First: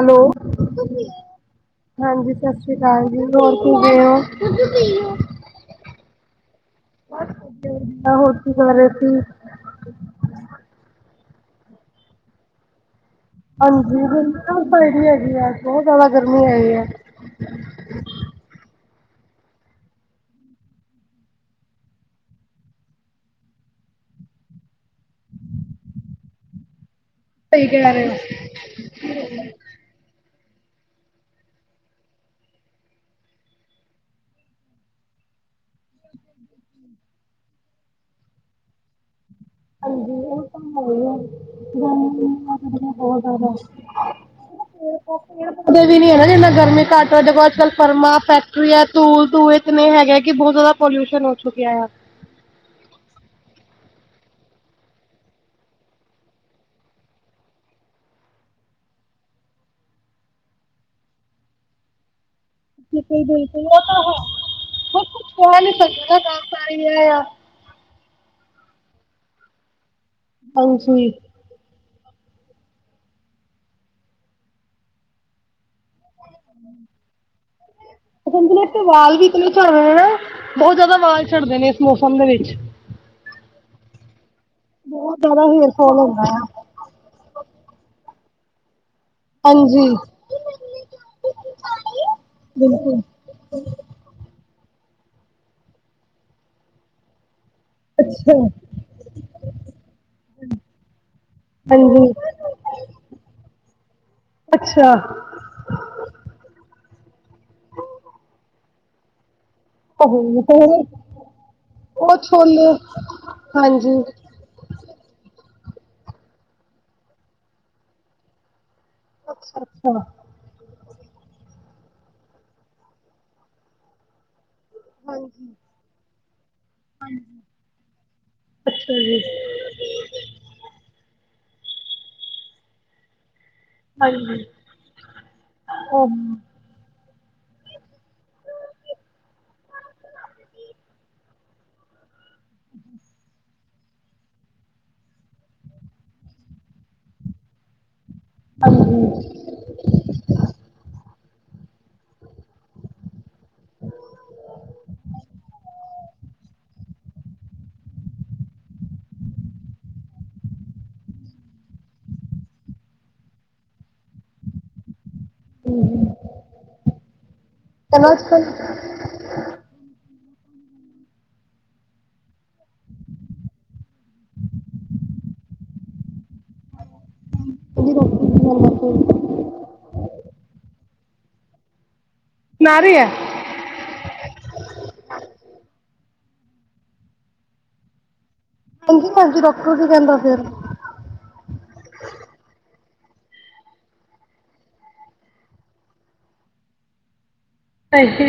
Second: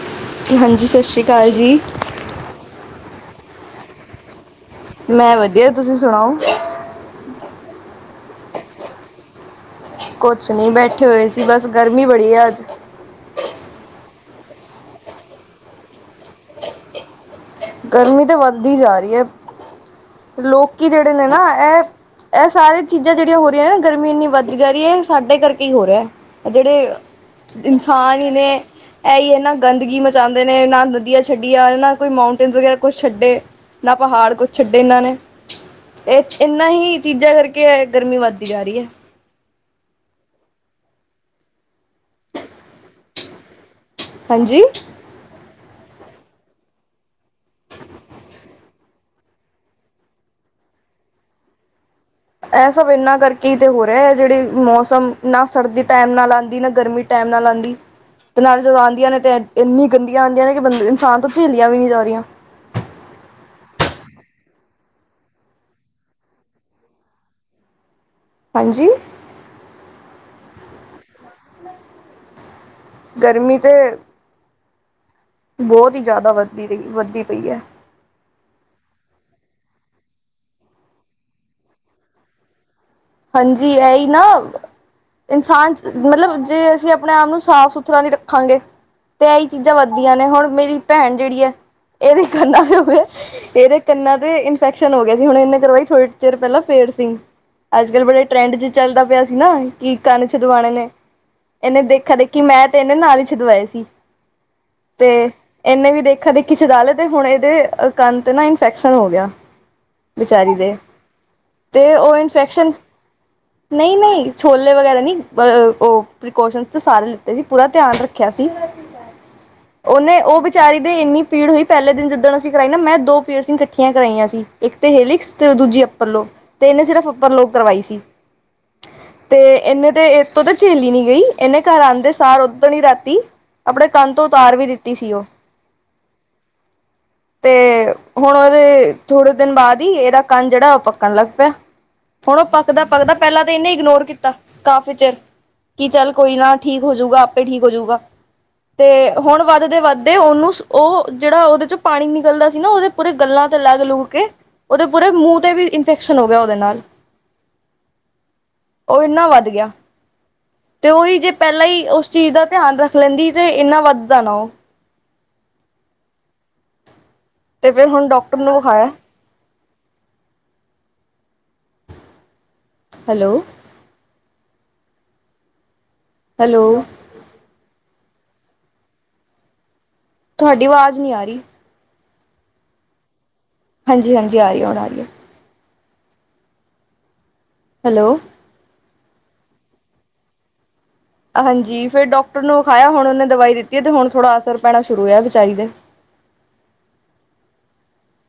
Hello. ਹਾਂਜੀ, ਸਤਿ ਸ਼੍ਰੀ ਅਕਾਲ ਜੀ। ਹਾਂਜੀ, ਸਤਿ ਸ੍ਰੀ ਅਕਾਲ ਜੀ। ਹੋਰ ਕਿਵੇਂ ਓ? ਮੈਂ ਵਧੀਆ। ਤੁਸੀਂ ਸੁਣਾਓ? [unintelligible] ਹੋਰ ਕਿ ਕਰ ਰੇ ਸੀ। ਕੁਛ ਨੀਂ ਬੈਠੇ ਹੋਏ ਸੀ। ਬਸ ਗਰਮੀ ਬੜੀ ਏ ਅੱਜ। ਹਾਂਜੀ, [unintelligible] ਹੈਗੀ ਐਂ, ਬਹੁਤ ਜ਼ਿਆਦਾ ਗਰਮੀ ਹੈਗੀ ਐ। ਗਰਮੀ ਤੇ ਵੱਧਦੀ ਜਾ ਰੀ ਏ। ਲੋਕੀ ਜੇੜੇ ਨੇਂ ਨਾਂ ਏ ਐ ਸਾਰੀਆਂ ਚੀਜ਼ਾਂ ਜੇੜੀਆਂ ਹੋ ਰੀਆਂ ਨੇ, ਗਰਮੀ ਏਨੀਂ ਵੱਧਦੀ ਜਾ ਰੀ ਐ, ਏ ਸਾਡੇ ਕਰਕੇ ਈ ਹੋ ਰਿਆ। ਅ, ਜੇੜੇ ਸਹੀ ਕਹਿ ਰਹੇ ਹੋ। ਇਨਸਾਨ ਈ ਨੇ ਏਈ ਇਨ੍ਹਾਂ ਗੰਦਗੀ ਮਚਾਉਂਦੇ ਨੇਂ, ਨਾਂ ਨਦੀਆਂ ਛੱਡੀਆ, ਨਾਂ ਕੋਈ ਮਾਉਂਟ ਪਿੰਜ ਵਗੈਰਾ ਕੁਛ ਛੱਡੇ, ਨਾਂ ਪਹਾੜ ਕੁੱਛ ਛੱਡੇ ਐਨਾਂ ਨੇ, ਏ ਏਨਾਂ ਹੀ ਚੀਜ਼ਾਂ ਕਰਕੇ। ਐ ਗਰਮੀ ਵੱਧਦੀ ਜਾ ਰਈ ਐ। ਹਾਂਜੀ, ਓ ਤਾਂ ਹੈ ਈ ਐ। [unintelligible] ਬੋਹਤ ਜਿਆਦਾ। ਹਾਂਜੀ [inaudible] ਕਦੇ ਵੀ ਨੀ ਹੈ ਜਿੰਨਾ ਗਰਮੀ ਘੱਟ ਹੋਏ ਜਦੋ ਦੇਖੋ, ਅੱਜ-ਕਲ ਫਰਮਾਂ, ਫੈਕਟਰੀ ਐ ਧੂਲ-ਧੂੰਏ ਇਤਨੇ ਹੈਗੇ ਕਿ ਬਹੁਤ ਜ਼ਿਆਦਾ ਪੋਲੂਊਸਨ ਹੋ ਚੁੱਕਿਆ ਆ। ਏਹ, ਸਭ ਇਨ੍ਹਾਂ ਕਰਕੇ ਤੇ ਹੋ ਰਿਆ, ਜੇੜੇ ਮੌਸਮ ਨਾਂ ਸਰਦੀ ਟੈਮ ਨਾਲ ਆਂਦੀ, ਨਾਂ ਗਰਮੀ। ਟਾਈਮ ਨਾਲ ਆਂਦੀ। ਤੇ ਨਾਲ ਜਦੋਂ ਆਂਦੀਆ ਨੇ ਤੇ, ਇੰਨੀ ਗੰਦੀਆਂ ਆਂਦੀਆਂ ਨੇ ਕਿ ਬੰ, ਇਨਸਾਨ ਤੋ ਝੇਲੀਆਂ ਵੀ ਨੀਂ ਜਾ ਰਈਆ। ਬਿਲਕੁੱਲ ਬਿਲਕੁੱਲ। ਓ ਤਾਂ ਹੈ, [unintelligible] ਹਾਂਜੀ? ਹਾਂਜੀ। ਗਰਮੀ ਤੇ ਬਹੁਤ ਹੀ ਜ਼ਿਆਦਾ ਵੱਧਦੀ ਪਈ, ਵੱਧਦੀ ਪਈ ਐ। [unintelligible] ਨੀਂ ਵਾਲ ਵੀ ਇਤਨੇ ਝੜ ਰੇ ਨਾਂ, ਬਹੁਤ ਜ਼ਿਆਦਾ ਵਾਲ ਝੜਦੇ ਨੇ ਇਸ ਮੌਸਮ ਦੇ ਵਿੱਚ। ਹਾਂਜੀ, ਐਹੀ ਨਾਂ, ਬਹੁਤ ਜ਼ਿਆਦਾ ਹੇਅਰ ਇਨਸਾਨ ਫੋਲ ਹੁੰਦਾ ਆ ਮਤਲਬ ਜੇ ਅਸੀ ਆਪਣੇ ਆਪ ਨੂੰ ਸਾਫ਼-ਸੁਥ ਥੁਰ੍ਹਾ ਨੀਂ ਰੱਖਾਂਗੇ। ਤੇ ਏਈ ਚੀਜ਼ਾ ਹਾਂਜੀ ਵੱਧਦੀਆਂ ਨੇ, ਹੁਣ ਮੇਰੀ ਭੈਣ ਜੇੜੀ ਏ, ਐਦੇ ਕੰਨਾਂ ਦੇ ਹੋਏ। ਤੇ ਏਦੇ ਕੰਨਾਂ ਤੇ ਇਨਫੈਕਸ਼ਨ ਹੋ ਗਿਆ ਸੀ, ਹੁਣ ਏਨੇਂ ਕਰਵਾਈ ਥੋੜੀ ਚਿਰ ਪੈਲਾਂ ਫੇਡਸਿੰ ਅੱਜ-ਕਲ ਬੜੇ ਅੱਛਾ ਟਰੈਂਡ ਚ ਚੱਲਦਾ ਪਿਆ ਸੀ ਨਾਂ, ਕਿ ਕੰਨ ਛਿੱਦਵਾਣੇ ਨੇ। ਏਨੇਂ ਹਾਂਜੀ ਦੇਖਾ-ਦੇਖੀ ਮੈਂ ਤੇ ਏਨੇ ਨਾਲ ਈ ਛਿੰਦਵਾਏ ਸੀ। ਅੱਛਾ। ਤੇ, ਏਂਨੇਂ ਵੀ ਦੇਖਾ-ਦੇਖੀ ਛਿਦਾਲੇ ਤੇ ਹੁਣ, ਏਦੇ ਕੰਨ ਤੇ ਨਾਂ ਇਨਫੈਕਸ਼ਨ ਹੋ ਗਿਆ। ਓ ਵਿਚਾਰੀ ਹੋ, ਦੇ ਓ ਛੋਲੇ, ਹਾਂਜੀ ਨਹੀ- ਨਹੀ। ਛੋਲੇ ਵਗੈਰਾ ਨੀ ਉਹ, ਪ੍ਰਕੋਸ਼ਨ ਤੇ ਸਾਰੇ ਲਿਤੇ ਸੀ ਪੂਰਾ ਧਿਆਨ ਰੱਖਿਆ ਸੀ। ਅੱਛਾ ਅੱਛਾ ਉਹਨੇ ਉਹ ਵੀ, ਵਿਚਾਰੀ ਦੇ ਇੰਨੀ ਪੀੜ ਹੋਈ ਪਹਿਲੇ ਦਿਨ ਜਿੱਦਣ ਅਸੀ ਕਰਾਈ ਨਾ, ਮੈਂ ਦੋ ਪੀਟਰਸਬਰਗ ਇਕੱਠੀਆਂ ਕਰਾਈਆ ਸੀ। ਇੱਕ ਤੇ ਹਿਲਿਕਸ ਹਾਂਜੀ ਤੇ ਦੂਜੀ ਅੱਪਰ ਲੋਬ, ਤੇ ਇਹਨੇ ਸਿਰਫ਼ ਅੱਪਰ ਲੋਬ ਕਰਵਾਈ ਸੀ। ਅੱਛਾ ਜੀ। ਤੇ, ਇਹਨੇ ਤੇ ਇਤੋਂ ਤਾਂ ਝੇਲੀ ਨੀ ਗਈ, ਇਹਨੇ ਘਰ ਆਂਦੇ ਸਾਰ ਉਧਨ ਹੀ ਰਾਤੀ ਆਪਣੇ ਕੰਨ ਤੋ ਹਾਂਜੀ ਉਤਾਰ ਵੀ ਦਿੱਤੀ ਸੀ। ਉਹ ਤੇ, ਹੁਣ ਉਹਦੇ ਥੋੜ੍ਹੇ ਦਿਨ ਬਾਅਦ ਹੀ, ਇਹਦਾ ਕੰਨ ਜਿਹੜਾ ਉਹ ਪੱਕਣ ਲੱਗ ਪਿਆ। ਹੁਣ ਉਹ ਪਕਦਾ -ਪਕਦਾ ਪਹਿਲਾਂ ਤਾਂ ਇਹ ਨੇ ਇਗਨੋਰ ਕੀਤਾ ਕਾਫ਼ੀ ਚਿਰ। ਕਿ ਚੱਲ ਕੋਈ ਨਾ ਠੀਕ ਹੋਜੂਗਾ, ਆਪੇ ਠੀਕ ਹੋਜੂਗਾ ਤੇ, ਹੁਣ ਵੱਧਦੇ -ਵੱਧਦੇ ਉਹਨੂੰ ਉਹ ਜਿਹੜਾ ਉਹਦੇ ਚੋਂ ਪਾਣੀ ਨਿਕਲਦਾ ਸੀ ਨਾ, ਉਹਦੇ ਪੂਰੇ ਗੱਲਾ ਲੱਗ -ਲੁਗ ਕੇ ਉਹਦੇ ਪੂਰੇ ਮੂੰਹ ਤੇ ਵੀ, ਇਨਫੈਕਸ਼ਨ ਹੋ ਗਿਆ ਉਹਦੇ ਨਾਲ। ਉਹ ਇੰਨਾ ਵੱਧ ਗਿਆ। ਤੇ ਉਹੀ ਜੇ ਪਹਿਲਾ ਹੀ, ਉਸ ਚੀਜ਼ ਦਾ ਧਿਆਨ ਰੱਖ ਲੈਦੀ ਤੇ ਇੰਨਾ ਵੱਧਦਾ ਨਾ ਉਹ। ਹਮ ਤੇ ਫੇਰ ਹੁਣ ਡਾਕਟਰ ਨੂੰ ਵਿਖਾਇਆ। ਹੈਲੋ। ਹੈਲੋ। [unintelligible] ਤੁਹਾਡੀ ਆਵਾਜ਼ ਨੀ ਆ ਰਹੀ। ਹੁਣ ਆ ਰਈ ਏ ਹਾਂਜੀ ਹਾਂਜੀ ਆ ਰਹੀ ਹੁਣ ਰਹੀਆਂ। ਹੈਲੋ। ਹਾਂਜੀ ਭੈਣ ਜੀ ਡਾਕਟਰ ਕਿ ਕਹਿੰਦਾ ਫਿਰ? ਹਾਂਜੀ ਫਿਰ ਡਾਕਟਰ ਨੂੰ ਵਿਖਾਇਆ ਹੁਣ ਉਹਨੇ ਦਵਾ ਦਿੱਤੀ ਹੈ ਤੇ ਹੁਣ ਥੋੜਾ ਅਸਰ ਪੈਣਾ ਸ਼ੁਰੂ ਹੋਇਆ ਵਿਚਾਰੀ ਦੇ। [unintelligible] ਇਹੋ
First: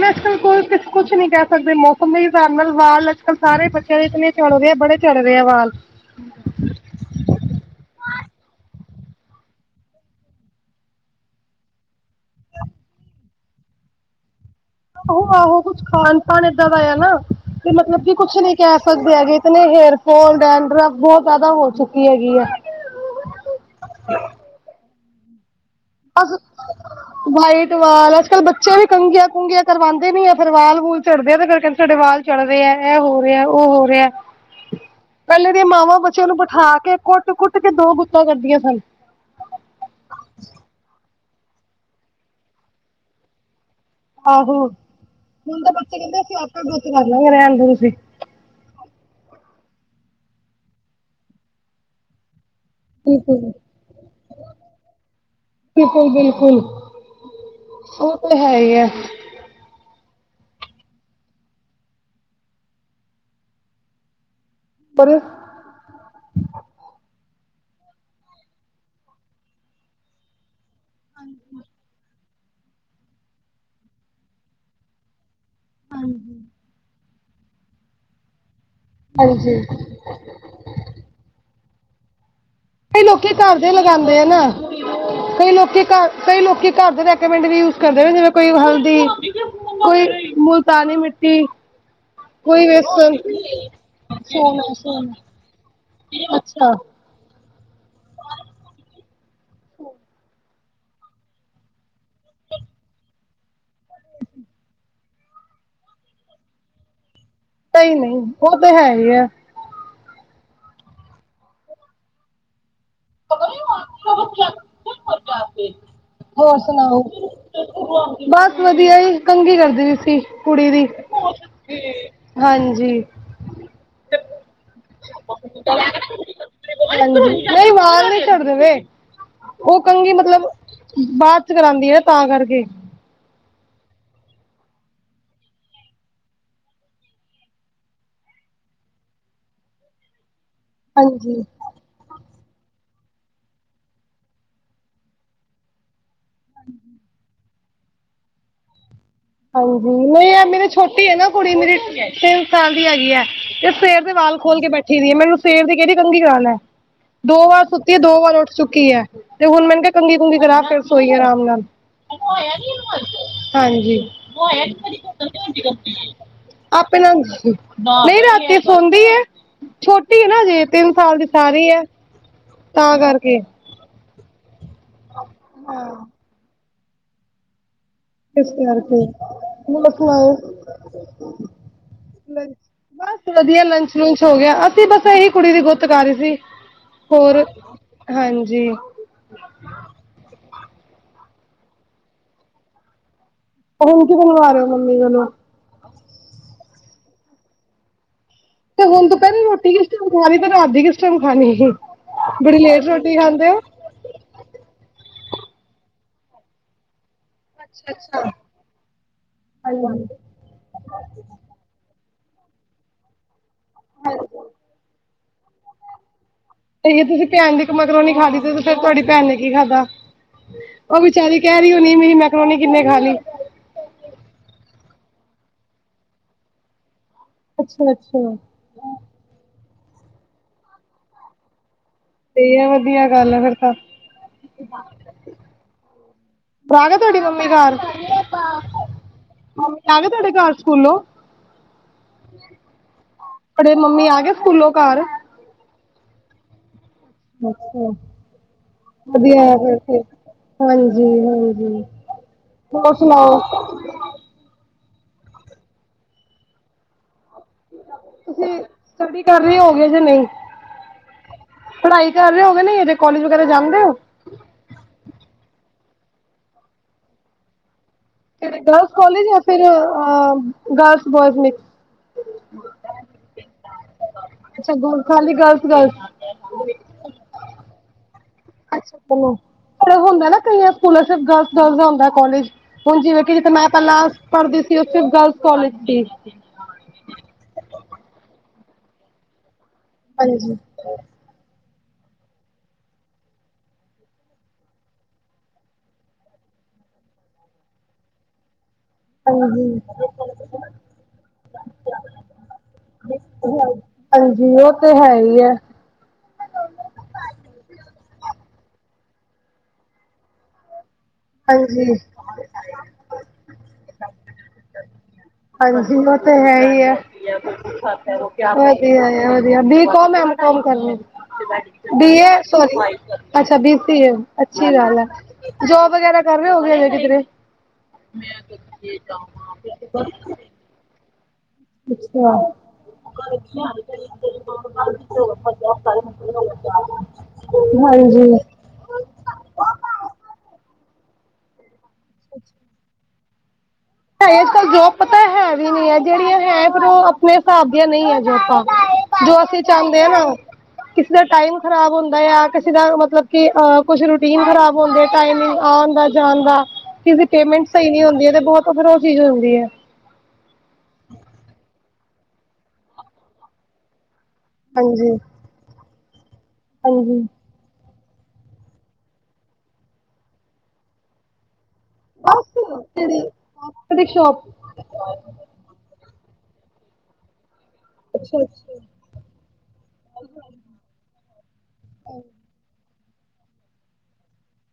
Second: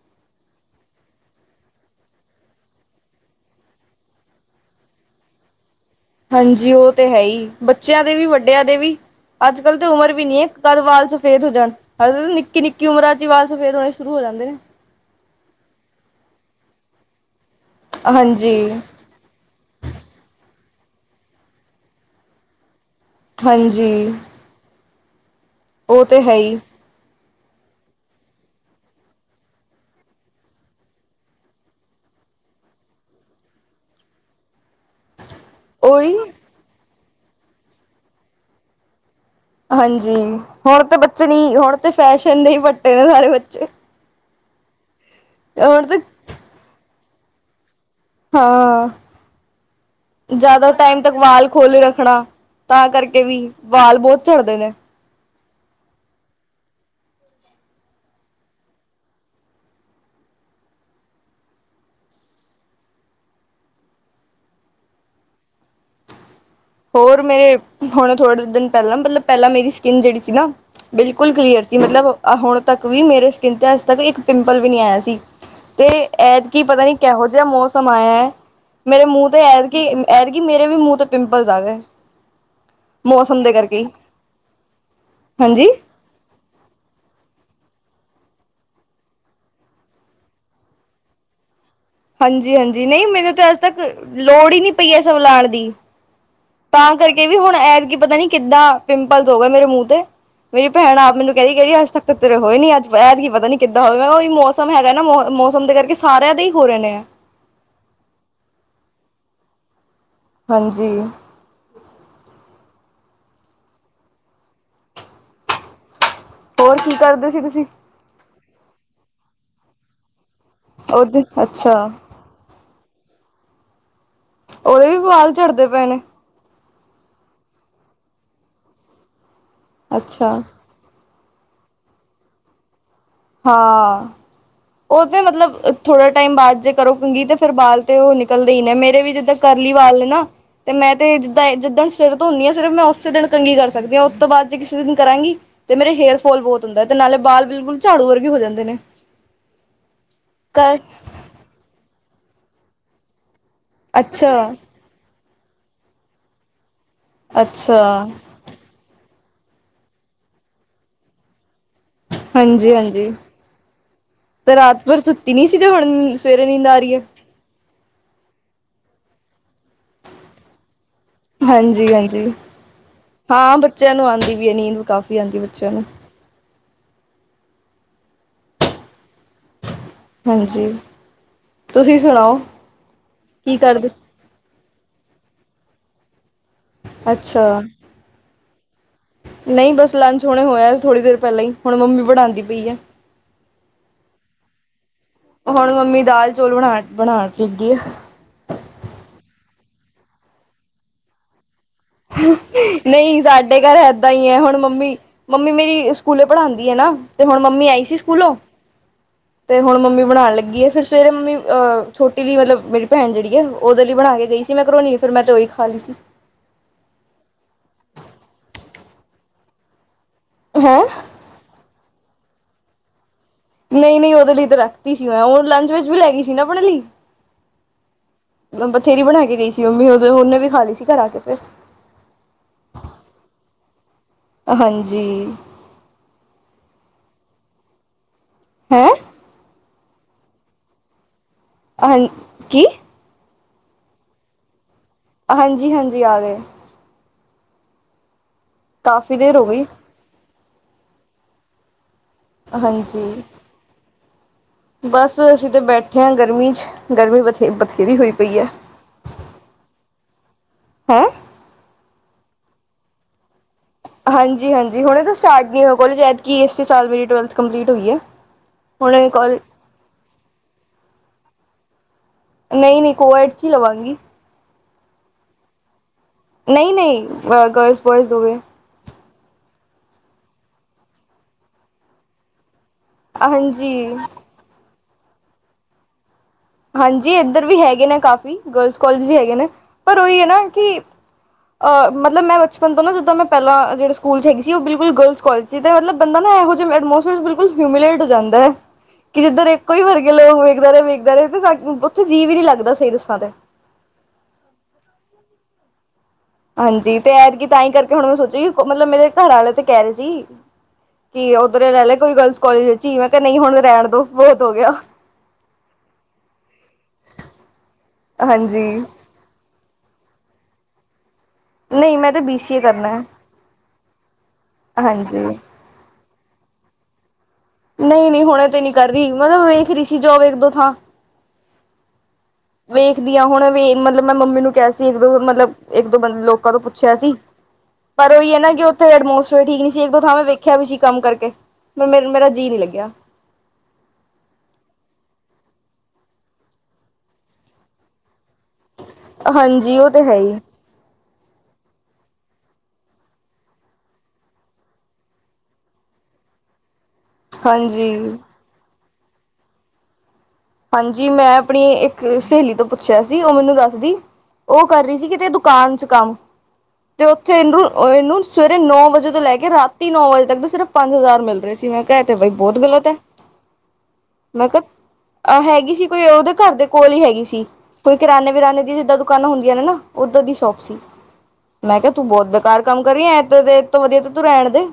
ਨਾ ਅੱਜਕੱਲ ਕੋਈ ਕੁਛ, ਕੁਛ ਨੀ ਕਹਿ ਸਕਦੇ ਦੇ ਮੌਸਮ ਦੇ ਹਿਸਾਬ ਨਾਲ ਵਾਲ ਅੱਜ ਕੱਲ੍ਹ ਸਾਰੇ ਬੱਚਿਆਂ ਦੇ ਨੇ ਝੜ ਰਏ ਬੜੇ ਝੜ ਰਏ ਆ ਵਾਲ। ਹਾਂਜੀ ਉਹ ਤੇ ਹੈ ਹੀ ਬੱਚਿਆਂ ਦੇ ਵੀ ਵੱਡਿਆਂ ਦੇ ਵੀ। ਅੱਜ ਕੱਲ੍ਹ ਤੇ ਉਮਰ ਵੀ ਨੀ ਏ ਕਦ ਵਾਲ ਸਫੇਦ ਹੋ ਜਾਣ। ਅੱਜ ਕ ਨਿੱਕੀ, ਨਿੱਕੀ ਉਮਰਾਂ ਚ ਵਾਲ ਸਫੇਦ ਹੋਣੇ ਸ਼ੁਰੂ ਹੋ ਜਾਂਦੇ ਆ। ਆਹੋ, ਆਹੋ ਕੁਛ ਖਾਣ ਪਾਨ ਐਦਾਂ ਦਾ ਆ ਨਾ ਤੇ ਮਤਲਬ ਕੀ ਕੁਛ ਨੀ ਕਹਿ ਸਕਦੇ। ਤੇ ਹੈਗਾ ਕੇ ਨਈ ਹੇਅਰਫੋਲ, ਡੈਂਡਰਫ ਬਹੁਤ ਜਿਆਦਾ ਹੋ ਚੁੱਕੀ ਹੈਗੀ ਆ। ਹਾਂਜੀ। ਬਸ ਹੈ ਹੀ [unintelligible] ਵਾਈਟ ਵਾਲ ਅੱਜ ਕੱਲ੍ਹ ਬੱਚੇ ਵੀ ਕੰਗੀਆਂ- ਕੁੰਗੀਆਂ ਕਰਵਾਉਂਦੇ ਨੀ ਆ ਫੇਰ ਵਾਲ ਵੂਲ ਚੜਦੇ ਆ ਤੇ ਫਿਰ ਕਹਿੰਦੇ ਸਾਡੇ ਵਾਲ ਚੜਦੇ ਆ ਐ ਹੋ ਰਿਹਾ ਉਹ ਹੋ ਰਿਹਾ। [unintelligible] ਪਹਿਲੇ ਦੀਆਂ ਮਾਵਾਂ ਉਹੀ ਬੱਚਿਆਂ ਨੂੰ ਬਿਠਾ ਕੇ ਕੁੱਟ -ਕੁੱਟ ਕੇ ਦੋ ਗੁੱਤਾਂ ਕਰਦੀਆਂ ਸਨ। ਹਾਂਜੀ ਹੁਣ ਤੇ ਬੱਚੇ ਨਈ ਹੁਣ ਤੇ ਫੈਸ਼ਨ ਦੇ ਹੀ ਪੱਟੇ ਨੇ ਸਾਰੇ ਬੱਚੇ। ਆਹੋ ਹੁਣ ਤਾਂ ਹੁਣ ਬੱਚਾ ਤੇ ਕਹਿੰਦੇ ਅਸੀਂ ਆਪਾਂ ਗੁੱਤ ਕਰਲਾਂਗੇ ਰਹਿਣ ਦੇ ਤੁਸੀਂ। ਹਾਂ ਜ਼ਿਆਦਾ ਟਾਈਮ ਤੱਕ ਵਾਲ ਖੋਲ੍ਹੀ ਰੱਖਣਾ। ਤਾਂ ਕਰਕੇ ਵੀ ਬਿਲਕੁਲ ਵਾਲ ਬਹੁਤ ਝੜਦੇ ਨੇ। ਬਿਲਕੁਲ-ਬਿਲਕੁਲ, ਓ ਤੇ ਹੈਹੀ ਐ। ਪਰ ਹੋਰ ਮੇਰੇ, ਹੁਣ ਥੋੜੇ ਦਿਨ ਪਹਿਲਾਂ, ਮਤਲਬ ਪਹਿਲਾਂ ਮੇਰੀ ਸਕਿੰਨ ਜਿਹੜੀ ਸੀ ਨਾ ਬਿਲਕੁਲ ਕਲੀਅਰ ਸੀ ਮਤਲਬ, ਆ ਹੁਣ ਤੱਕ ਵੀ ਮੇਰੇ ਸਕਿੰਨ ਤੇ ਅੱਜ ਤੱਕ ਇੱਕ ਪਿੰਪਲ ਵੀ ਨਹੀਂ ਆਇਆ ਸੀ। ਤੇ, ਐਤਕੀ ਪਤਾ ਨੀ ਕਿਹੋ ਜਿਹਾ ਮੌਸਮ ਆਇਆ ਏ, ਮੇਰੇ ਮੂੰਹ ਤੇ ਹਾਂਜੀ ਐਤਕੀ ਐਤਕੀ ਮੇਰੇ ਵੀ ਮੂੰਹ ਤੇ ਪਿੰਪਲਜ ਆ ਗਏ। ਕਈ ਲੋਕੀ ਮੌਸਮ ਘਰ ਦੇ ਕਰਕੇ ਹੀ ਲਗਾਂਦੇ ਆ ਨਾ, ਕਈ ਹਾਂਜੀ ਲੋਕੀ ਘਰ ਕਈ ਲੋਕੀ ਘਰ ਦੇ ਰੈਕਮੈਂਡ ਵੀ ਯੂਜ ਕਰਦੇ ਨੇ ਜਿਵੇਂ ਕੋਈ ਹਲਦੀ, ਕੋਈ ਮੁਲਤਾਨੀ ਮਿੱਟੀ। ਕੋਈ ਹਾਂਜੀ-ਹਾਂਜੀ, ਨਹੀਂ ਵੇਸਣ ਮੈਨੂੰ ਤੇ ਅੱਜ ਤੱਕ ਲੋੜ ਹੀ ਨੀ ਪਈ, ਏ ਸਭ ਲਾਣ ਦੀ। ਅੱਛਾ। ਤਾਂ ਕਰਕੇ ਵੀ ਹੁਣ, ਐਤਕੀ ਪਤਾ ਨੀ ਕਿੱਦਾਂ ਪਿੰਪਲਸ ਹੋ ਗਏ ਮੇਰੇ ਮੂੰਹ ਤੇ। ਮੇਰੀ ਭੈਣ ਆਪ ਮੈਨੂੰ ਕਹਿੰਦੀ, ਕਹਿੰਦੀ ਅੱਜ ਤੱਕ ਤਾਂ ਤੇਰੇ ਹੋਏ ਨੀ, ਅੱਜ ਐਤਕੀ ਕੀ ਪਤਾ ਨੀ ਕਿੰਦਾ ਹੋਗੇ ਓਈ ਮੌਸ ਸਮ ਹੈਗਾ ਨਾ, ਮੌਸਮ ਦੇ ਕਰਕੇ ਸਾਰਿਆਂ ਦੇ ਹੀ ਹੋ ਰਹੇ ਨੇ ਆ। ਨਹੀਂ-ਨਹੀਂ, ਉਹ ਤੇ ਹੈਹੀ ਆ। ਹਾਂਜੀ। [unintelligible] ਹੋਰ ਕੀ ਸੁਣਾਓ? ਕਰਦੇ ਸੀ ਤੁਸੀਂ? [unintelligible] ਬਸ ਵਧੀਆ ਜੀ, ਕੰਘੀ ਕਰਦੀ ਪਈ ਸੀ, ਕੁੜੀ ਦੀ। ਉਹਦੇ ਅੱਛਾ [unintelligible] ਹਾਂਜੀ ਉਹਦੇ ਵੀ ਵਾਲ ਝੜਦੇ ਪਏ ਨੇ? [unintelligible] ਨਹੀਂ ਵਾਲ ਨ੍ਹੀਂ ਝੜਦੇ ਪਏ, ਉਹ ਕੰਘੀ ਅੱਛਾ ਮਤਲਬ ਬਾਅਦ'ਚ ਕਰਾਂਦੀ ਏ ਨਾ, ਤਾਂ ਕਰਕੇ। ਹਾ। ਉਹ ਤੇ ਮਤਲਬ ਥੋੜਾ ਟਾਈਮ ਬਾਅਦ ਜੇ ਕਰੋ ਕੰਘੀ, ਤੇ ਫਿਰ ਵਾਲ ਤੇ ਉਹ ਨਿਕਲਦੇ ਈ ਨੇ ਮੇਰੇ ਵੀ ਜਿੱਦਾਂ ਕਰਲੀ ਵਾਲ ਨੇ ਨਾ, ਤੇ ਮੈਂ ਤੇ ਜਿੱਦਾਂ, ਹਾਂਜੀ ਜਿੱਦਣ ਸਿਰ ਧੋਂਨੀ ਆ ਸਿਰਫ ਮੈਂ ਉਸੇ ਦਿਨ ਕੰਘੀ ਕਰ ਸਕਦੀ ਆਂ, ਉਸ ਤੋਂ ਬਾਅਦ ਜੇ ਕਿਸੇ ਦਿਨ ਕਰਾਂਗੀ ਤੇ ਮੇਰੇ ਹੇਅਰ ਫੋਲ ਬਹੁਤ ਹੁੰਦਾ, ਤੇ ਨਾਲੇ ਬਾਲ ਬਿਲਕੁਲ ਝਾੜੂ ਵਰਗੇ ਹੋ ਜਾਂਦੇ ਨੇ। ਹਾਂਜੀ, ਨਹੀਂ ਐ ਮੇਰੀ ਕਰ ਛੋਟੀ ਐ ਨਾ ਕੁੜੀ ਮੇਰੀ, ਤਿੰਨ ਸਾਲ ਦੀ ਹੈਗੀ ਐ। ਤੇ ਸਵੇਰ ਦੇ ਅੱਛਾ ਵਾਲ ਖੋਲਕੇ ਬੈਠੀ ਵੀ ਏ, ਮੈਨੂੰ ਸਵੇਰ ਦੀ ਕਹਿੰਦੀ ਕੰਘੀ ਕਰਾਲੈ। ਦੋ ਵਾਰ ਅੱਛਾ ਸੁੱਤੀ ਐ, ਦੋ ਵਾਰ ਉੱਠ ਚੁੱਕੀ ਐ, ਤੇ ਹੁਣ ਮੈਂਨੁ ਕਿਹਾ ਕੰਘੀ-ਕੁੰਗੀ ਕਰਾ ਫਿਰ ਸੋਈਏ ਆਰਾਮ ਨਾਲ। ਹਾਂਜੀ ਹਾਂਜੀ [unintelligible] ਹਾਂਜੀ। ਤੇ ਰਾਤ ਭਰ ਸੁੱਤੀ ਨੀ ਸੀ ਜੋ ਹੁਣ ਸਵੇਰੇ ਨੀਂਦ [unintelligible] ਆ ਰਹੀ ਆਪਣੇ ਹੈ ਨਾਲ [unintelligible] ਨਹੀਂ ਰਾਤੀ ਸੌਂਦੀ ਏ, ਛੋਟੀ ਏ ਨਾ ਅਜੇ ਤਿੰਨ ਸਾਲ ਦੀ ਸਾਰੀ ਹੈ ਹਾਂਜੀ-ਹਾਂਜੀ, ਤਾਂ ਕਰਕੇ ਹਾਂ ਬੱਚਿਆਂ ਨੂੰ ਆਂਦੀ ਵੀ ਏ ਨੀਂਦ, ਕਾਫ਼ੀ ਆਂਦੀ ਏ ਬੱਚਿਆਂ ਨੂੰ। ਇਸੇ ਕਰਕੇ, ਬਸ ਬਸ। ਹਾਂਜੀ ਤੁਸੀਂ ਸੁਣਾਓ ਬਸ, ਕੀ ਵਧੀਆ ਕਰਦੇ ਲੰਚ-ਲੁੰਚ ਹੋਗਿਆ, ਅਸੀਂ ਬਸ ਇਹੀ ਕੁੜੀ ਦੀ ਗੁੱਤ ਕਰ ਰਹੀ ਸੀ। ਅੱਛਾ। ਹੋਰ ਹਾਂਜੀ ਨਹੀਂ ਬਸ ਲੰਚ ਹੁਣੇ ਹੋਇਆ ਸੀ ਥੋੜੀ ਦੇਰ ਪਹਿਲਾਂ ਈ, ਹੁਣ ਮੰਮੀ ਬਣਾਂਦੀ ਪਈ ਐ। ਹੁਣ ਕੀ ਬਣਵਾ ਰਹੇ ਓ, ਮੰਮੀ ਕੋਲੋ? ਹੁਣ ਮੰਮੀ ਦਾਲ-ਚੌਲ ਬਣਾ, ਬਣਾਣ ਲਗੀ ਆ। ਤੇ ਹੁਣ ਦੁਪਹਿਰੀ ਰੋਟੀ ਕਿਸ ਟਾਈਮ ਖਾ ਰਹੀ, ਤੇ ਰ੍ਹਾਤ ਦੀ ਕਿਸ ਟਾਈਮ ਖਾਂਨੀ? ਨਹੀਂ ਸਾਡੇ ਘਰ ਐ ਐਦਾਂ ਹੀ ਏ, ਹੁਣ ਮੰਮੀ, ਮੰਮੀ ਮੇਰੀ ਸਕੂਲੇ ਪੜ੍ਹਾਂਦੀ ਏ ਨਾ। ਤੇ ਹੁਣ ਮੰਮੀ ਆਈ ਸੀ ਸਕੂਲੋ, ਤੇ ਹੁਣ ਮੰਮੀ ਬਣਾਣ ਲੱਗੀ ਏ, ਫਿਰ ਸਵੇਰੇ ਮੰਮੀ ਅ ਛੋਟੀ ਲਈ ਮਤਲਬ, ਮੇਰੀ ਭੈਣ ਜਿਹੜੀ ਏ, ਉਹਦੇ ਲਈ ਬਣਾਕੇ ਗਈ ਸੀ ਮੈਂ ਮੈਕਰੋਨੀ। ਫੇਰ ਮੈਂ ਤਾਂ ਓਈ ਖਾਲੀ ਸੀ। ਜੇ ਤੁਸੀਂ ਭੈਣ ਦੀ ਮਕਰੋਨੀ ਖਾਲੀ ਸੀ ਫਿਰ ਤੁਹਾਡੀ ਭੈਣ ਨੇ ਕੀ ਖਾਧਾ ਹੈਂ [inaudible] ਓ ਵਿਚਾਰੀ ਕੈਰੀ ਹੋਣੀ ਮੇਰੀ ਮੈਕਰੋਨੀ ਕੀਨੇ ਖਾਲੀ। ਨਈ ਨਈ ਓਦੇ ਲਈ ਤਾਂ ਰੱਖਤੀ ਸੀ ਮੈਂ ਓ ਲੰਚ ਵਿੱਚ ਵੀ ਲੈਗੀ ਸੀ ਨਾ ਆਪਣੇ ਲਈ। ਅੱਛਾ-ਅੱਛਾ ਬਥੇਰੀ ਬਣਾ ਕੇ ਗਈ ਸੀ ਮੰਮੀ ਓਦੋਂ ਓਨੇ ਵੀ ਖਾ ਲਈ ਸੀ ਘਰ ਆ ਕੇ ਫਿਰ। [unintelligible] ਵਧੀਆ ਗੱਲ ਆ ਫਿਰ ਤਾਂ ਹਾਂਜੀ [inaudible] ਫਿਰ ਆਗੇ ਤੁਹਾਡੀ ਮੰਮੀ ਕਾਰ ਹੈਂ? ਮੰਮੀ ਆਗੇ ਤੁਹਾਡੇ ਘਰ ਸਕੂਲੋਂ? ਹਾਂ ਕੀ? ਬੜੇ ਮੰਮੀ ਆ ਗਏ ਸਕੂਲੋਂ ਘਰ? ਹਾਂਜੀ-ਹਾਂਜੀ ਆ ਗਏ। ਅੱਛਾ ਕਾਫ਼ੀ ਦੇਰ ਹੋ ਵਧੀਆ ਗਈ ਫੇਰ ਤੇ। ਹਾਂਜੀ-ਹਾਂਜੀ ਹੋਰ ਹਾਂਜੀ ਸੁਣਾਓ? ਬਸ ਅਸੀਂ ਤੇ ਬੈਠੇ ਆ ਗਰਮੀ ਚ ਗਰਮੀ ਬਥੇ ਬਥੇਰੀ ਹੋਈ ਪਈ ਐ। ਉਪਰ ਕੀ ਕਰ ਰੇ ਹੋ ਗੇ ਜੇ ਨਈ? ਹੈਂ? ਪੜ੍ਹਾਈ ਕਰ ਰੇ ਹੋਗੇ ਨੀ ਜੇ ਕੋਲੇਜ ਵਗੈਰਾ ਜਾਂਦੇ ਓ? ਹਾਂਜੀ-ਹਾਂਜੀ ਹੁਨੇ ਤੋਂ ਸਟਾਰਟ ਨੀ ਹੋਇਆ ਕੋਲੇਜ ਐਤਕੀਂ ਇਸੇ ਸਾਲ ਮੇਰੀ ਟਵੈਲਥ ਕੰਪਲੀਟ ਹੋਈ ਆ। ਕੇੜੇ ਗਰਲਸ ਕੋਲਜ ਯਾ ਫਿਰ ਆ ਗਰਲ ਬੋਇ [inaudible] ਨਈ-ਨਈ ਕੋ ਐਡ ਚ ਈ ਲਵਾਂਗੀ। [unintelligible] ਨਈ-ਨਈ ਗ ਗਰਲਸ ਬੋਆਇਜ਼ ਦੋਵੇਂ। ਅੱਛਾ ਚਲੋ ਐਵੇ ਹੁੰਦਾ ਨਾ ਕਈਆਂ ਸਕੂਲਾਂ ਚ ਗਰਲਜ਼-ਗਰਲਜ਼ ਦਾ ਹੁੰਦਾ ਕੋਲਜ। ਹੁਣ ਜਿਵੇਂ ਕੀ ਜਿੱਥੇ ਮੈਂ ਹਾਂਜੀ ਪੈਲਾਂ ਪੜ੍ਹਦੀ ਸੀ ਉਥੇ ਗਰਲਸ ਕੋਲਜ ਸੀ। ਹਾਂਜੀ, ਏਧਰ ਵੀ ਹੈਗੇ ਨੇ ਕਾਫ਼ੀ ਗਰਲਸ ਕੋਲਜ ਵੀ ਹੈਗੇ ਨੇ, ਪਰ ਓਹੀ ਐ ਨਾ ਹਾਂਜੀ, ਕੀ ਅ ਮਤਲਬ ਮੈਂ ਬਚਪਨ ਤੋਂ ਨਾ ਜਿੱਦਾਂ ਮੈਂ ਪੈਲਾਂ ਜੇੜੇ ਸਕੂਲ ਚ ਹੈਗੀ ਸੀ ਓ ਬਿਲਕੁਲ ਗਰਲਜ ਕੋਲਜ ਸੀ ਤੇ ਮਤਲਬ ਬੰਦਾ ਨਾ ਐਹੋ ਜੇ ਐਡ ਐਟਮੋਸ ਬਿਲਕੁਲ ਹਿਊਮੀਲੇਟ ਹੋ ਜਾਂਦੈ। ਕੀ ਜਿੱਧਰ ਇੱਕੋ ਹਾਂਜੀ, ਈ ਵਰਗੇ ਲੋਕ ਵੇਖਦਾ ਰੈ ਵੇਖਦੇ ਰੈ ਤਾਂ ਉੱਥੇ ਜੀਅ ਵੀ ਨੀ ਲੱਗਦਾ ਸਈ ਦੱਸਾਂ ਤੇ। ਹਾਂਜੀ, ਓ ਤੇ ਹੈ ਈ ਐ। ਹਾਂਜੀ ਤੇ ਐਤਕੀ ਤਾਂ ਈ ਕਰਕੇ ਹੁਣ ਮੈਂ ਸੋਚਿਆ ਈ ਮਤਲਬ ਮੇਰੇ ਘਰ ਆਲੇ ਤੇ ਕੈ ਰੇ ਸੀ ਕੀ ਉੱਧਰੇ ਲੈ ਹਾਂਜੀ। ਲਬਕੋਈ ਗਰਲਸ ਕੋਲਜ ਵਿੱਚ ਈ ਮੈਂ ਕਿਆ ਨਈ ਹੁਣ ਰੈਣ ਤੋਂ ਬੋਹਤ ਹੋ ਗਿਆ। ਹਾਂਜੀ, ਓ ਤੇ ਹੈ ਈ ਐ [unintelligible] ਹਾਂਜੀ ਵਧੀਆ ਬੀ ਕੋਮ, ਐਮ ਕੋਮ ਕਰਨੀ ਨਹੀਂ ਬੀ ਮੈਂ ਤੇ ਏ ਸੀ ਕਰਨਾ ਸੋਰੀ ਹੈ ਅੱਛਾ ਬੀ ਸੀ ਏ ਅੱਛੀ ਗੱਲ ਐ ਹਾਂਜੀ। ਜੋਬ ਵਗੈਰਾ ਕਰ ਰੇ ਹੋਏਗੇ ਕਿਧਰੇ? ਨਈ-ਨਈ ਹੁਣੇ ਤੇ ਨੀ ਕਰ ਰੀ ਮਤਲਬ ਵੇਖਰੀ ਸੀ ਜੋਬ ਇੱਕ-ਦੋ ਥਾਂ। ਅੱਛੇਆ। ਵੇਖਦੀ ਆ ਹੁਣੇ ਵੀ ਮਤਲਬ ਮੈਂ ਮੰਮੀ ਨੂੰ ਕਿਆ ਸੀ ਇੱਕ ਦੋ ਮਤਲਬ ਇੱਕ ਦੋ ਬੰ ਲੋਕਾਂ ਤੋਂ ਪੁੱਛਿਆ ਸੀ ਪਰ ਹਾਂਜੀ। ਓਈ ਐ ਨਾ ਕੀ ਓ ਥੇ ਅਟਮੋਸਫੀਅਰ ਠੀਕ ਨੀ ਸੀ ਇੱਕ ਦੋ ਥਾਂ ਮੈਂ ਵੇਖਿਆ ਵੀ ਸੀ ਕੰਮ ਕਰਕੇ ਮ ਮੇਰਾ ਜੀਅ ਨੀ ਲੱਗਿਆ। ਅੱਜ-ਕੱਲ ਜੋਬ ਪਤਾ ਹੈ ਵੀ ਨੀ ਐ ਜੇੜੀਆਂ ਹੈ ਫਿਰ ਓ ਆਪਣੇ ਹਿਸਾਬ ਦੀਆਂ ਨਈ ਹੈ ਜੋਬਾਂ। ਜੋ ਅਸੀਂ ਹਾਂਜੀ ਉਹ ਤੇ ਚਾਂਦੇ ਆ ਹੈ ਨਾ ਹੀ ਕਿਸੇ ਦਾ ਟਾਈਮ ਖ਼ਰਾਬ ਹੁੰਦਾ ਆ ਕਿਸੇ ਦਾ ਮਤਲਬ ਕੀ ਅ ਕੁਛ ਰੂਟੀਨ ਖ਼ਰਾਬ ਹੁੰਦੇ ਟਾਈਮ [unintelligible] ਜਾਣ ਦਾ, ਕਿਸੇ ਦੀ ਪੇਮੈਂਟ ਸਈ ਨੀ ਹਾਂਜੀ। ਹੁੰਦੀ ਹੈ ਤੇ ਬੋਤ [unintelligible] ਓ ਚੀਜ਼ ਹੁੰਦੀ ਹੈ। ਹਾਂਜੀ, ਮੈਂ ਆਪਣੀ ਇੱਕ ਸਹੇਲੀ ਤੋਂ ਪੁੱਛਿਆ ਸੀ ਉਹ ਮੈਨੂੰ ਦੱਸਦੀ ਉਹ ਕਰ ਰਹੀ ਸੀ ਹਾਂਜੀ, ਕਿਤੇ ਦੁ ਦੁਕਾਨ 'ਚ ਕੰਮ ਤੇ ਹਾਂਜੀ ਉੱਥੇ ਇਹਨੂੰ ਇਹਨੂੰ ਸਵੇਰੇ ਨੌ ਵਜੇ ਤੋਂ ਲੈ ਕੇ ਰਾਤੀ ਨੌ ਵਜੇ ਤੱਕ ਦੇ ਸਿਰਫ ਪੰਜ ਹਜ਼ਾਰ ਮਿਲ ਰਹੇ ਸੀ। ਮੈਂ ਕਿਹਾ ਇਹ ਤੇ ਬਈ ਬਸ ਬਹੁਤ ਗਲਤ ਹੈ। ਤੇਰੀ ਆਪਣੀ ਸ਼ੋਪ ਮੈਂ ਕਿਹਾ ਅ ਹੈਗੀ ਸੀ ਕੋਈ ਉਹਦੇ ਘਰ ਦੇ ਕੋਲ ਹੀ ਹੈਗੀ ਸੀ ਕੋਈ ਕਰਿਆਨੇ ਅੱਛਾ, ਵਿਰ‌ਆਨੇ ਦੀ ਅੱਛਾ ਜਿੱਦਾਂ ਦੁਕਾ ਦੁਕਾਨਾਂ ਹੁੰਦੀਆਂ ਨੇ ਨਾ ਉਦਾਂ ਦੀ ਸ਼ੋਪ ਸੀ। ਮੈਂ ਕਿਹਾ ਤੂੰ ਬਹੁਤ ਬੇਕਾਰ ਕੰਮ ਕਰੀ ਆ ਇਹਤੇ ਇਹ ਤੋਂ ਵਧੀਆ ਤੇ ਤੂੰ ਰਹਿਣ ਦੇ।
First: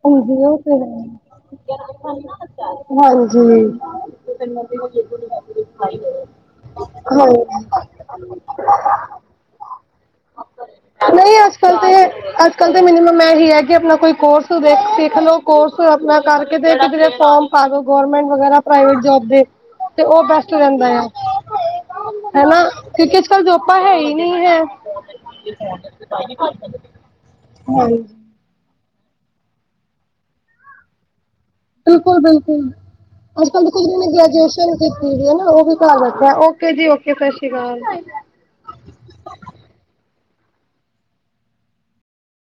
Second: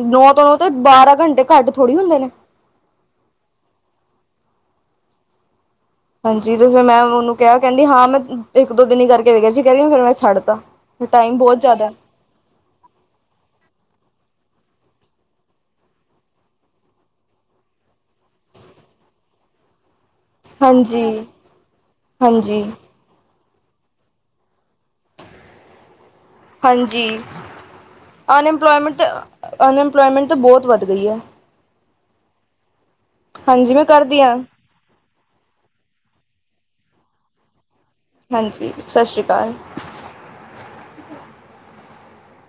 ਨੌ ਤੋਂ ਹਾਂਜੀ ਨੌ ਉਹ ਤੇ ਹੈ। ਬਾਰਾਂ ਘੰਟੇ ਘੱਟ ਥੋੜ੍ਹੀ ਹੁੰਦੇ ਨੇ। ਹਾਂਜੀ [inaudible] ਹਾਂਜੀ ਤੇ ਫਿਰ ਮੈਂ ਹਾਂ ਉਹਨੂੰ ਕਿਹਾ ਕਹਿੰਦੀ ਹਾਂ ਮੈਂ ਇੱਕ ਦੋ ਦਿਨ ਕਰਕੇ ਵੇਖਿਆ ਸੀ ਕਹਿਦੀ ਫਿਰ ਮੈਂ ਛੱਡਤਾ। ਟਾਈਮ ਬਹੁਤ ਜ਼ਿਆਦਾ। ਅੱਜ ਕੱਲ ਤਾਂ ਮੈਨੂੰ ਮੈਂ ਇਹੀ ਹੈ ਕਿ ਆਪਣਾ ਕੋਈ ਕੋਰਸ ਭਵਿੱਖ ਵੇਖ ਲਉ ਕੋਰਸ ਆਪਣਾ ਕਰਕੇ ਕਿ ਫੋਮ ਪਾ ਦੋ ਗਵਰਮੈਂਟ ਵਗੈਰਾ ਪ੍ਰਾਈਵੇਟ ਜੋਬ ਦੇ। ਤੇ ਉਹ ਬੈਸਟ ਰਹਿੰਦਾ ਆ, ਹਾਂਜੀ, ਹਨਾ। ਹਾਂਜੀ, ਕਿਉਂਕਿ ਅੱਜ ਕਲ ਜੋਬਾਂ ਹੈ ਹੀ ਨਹੀਂ ਐ। ਹਾਂਜੀ ਅਨਇਮਪਲੋਇਮੈਂਟ ਤਾਂ ਅਨਇਮਪਲੋਇਮੈਂਟ ਤਾਂ ਬਹੁਤ ਵੱਧ ਗਈ ਹੈ। ਬਿਲਕੁਲ-ਬਿਲਕੁਲ, ਅੱਜ ਕੱਲ ਤਾਂ ਹਾਂਜੀ ਕੁੱਝ ਮੈਂ ਵੀ ਨੀ ਕਰਦੀ ਹਾਂ ਗ੍ਰਜੂਏਸ਼ਨ। ਕੀਤੀ ਵੀ ਆ, ਉਹ ਵੀ ਘਰ ਬੈਠੇ ਆ। ਓਕੇ ਜੀ ਓਕੇ, ਸਤਿ ਸ਼੍ਰੀ ਅਕਾਲ। ਹਾਂਜੀ, ਸਤਿ ਸ਼੍ਰੀ ਅਕਾਲ।